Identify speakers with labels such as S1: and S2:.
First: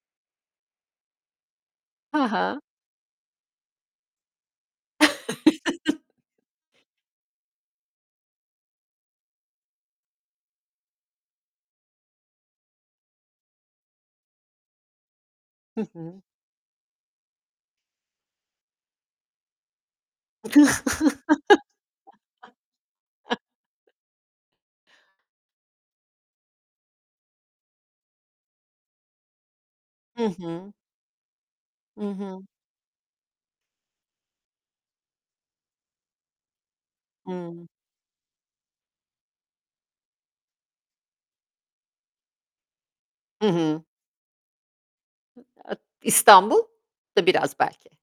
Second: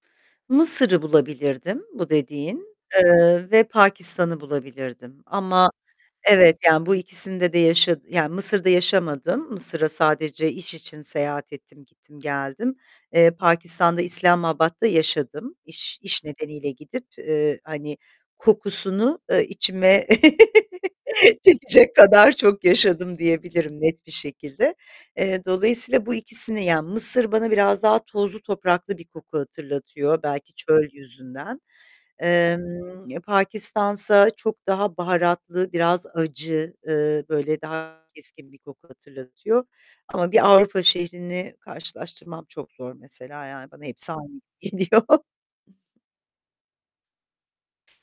S1: Mısır'ı bulabilirdim bu
S2: He he.
S1: dediğin, eee, ve Pakistan'ı bulabilirdim ama evet, yani bu ikisinde de yaşa Yani Mısır'da yaşamadım. Mısır'a sadece iş için seyahat ettim, gittim geldim. Eee, Pakistan'da İslamabad'ta yaşadım.
S2: Hı
S1: İş
S2: hı.
S1: iş nedeniyle gidip, eee, hani kokusunu, eee, içime çekecek kadar çok yaşadım diyebilirim net bir şekilde. Eee, dolayısıyla bu ikisini yani Mısır bana biraz daha tozlu topraklı bir koku hatırlatıyor,
S2: Hı
S1: belki
S2: hı.
S1: çöl yüzünden.
S2: Hı hı.
S1: Emm, ya Pakistan'sa çok daha baharatlı, biraz acı, ııı, böyle
S2: Hımm.
S1: daha keskin bir koku hatırlatıyor ama bir Avrupa şehrini karşılaştırmam çok zor mesela,
S2: Hı
S1: yani
S2: hı.
S1: bana hepsi aynı geliyor.
S2: İstanbul da biraz belki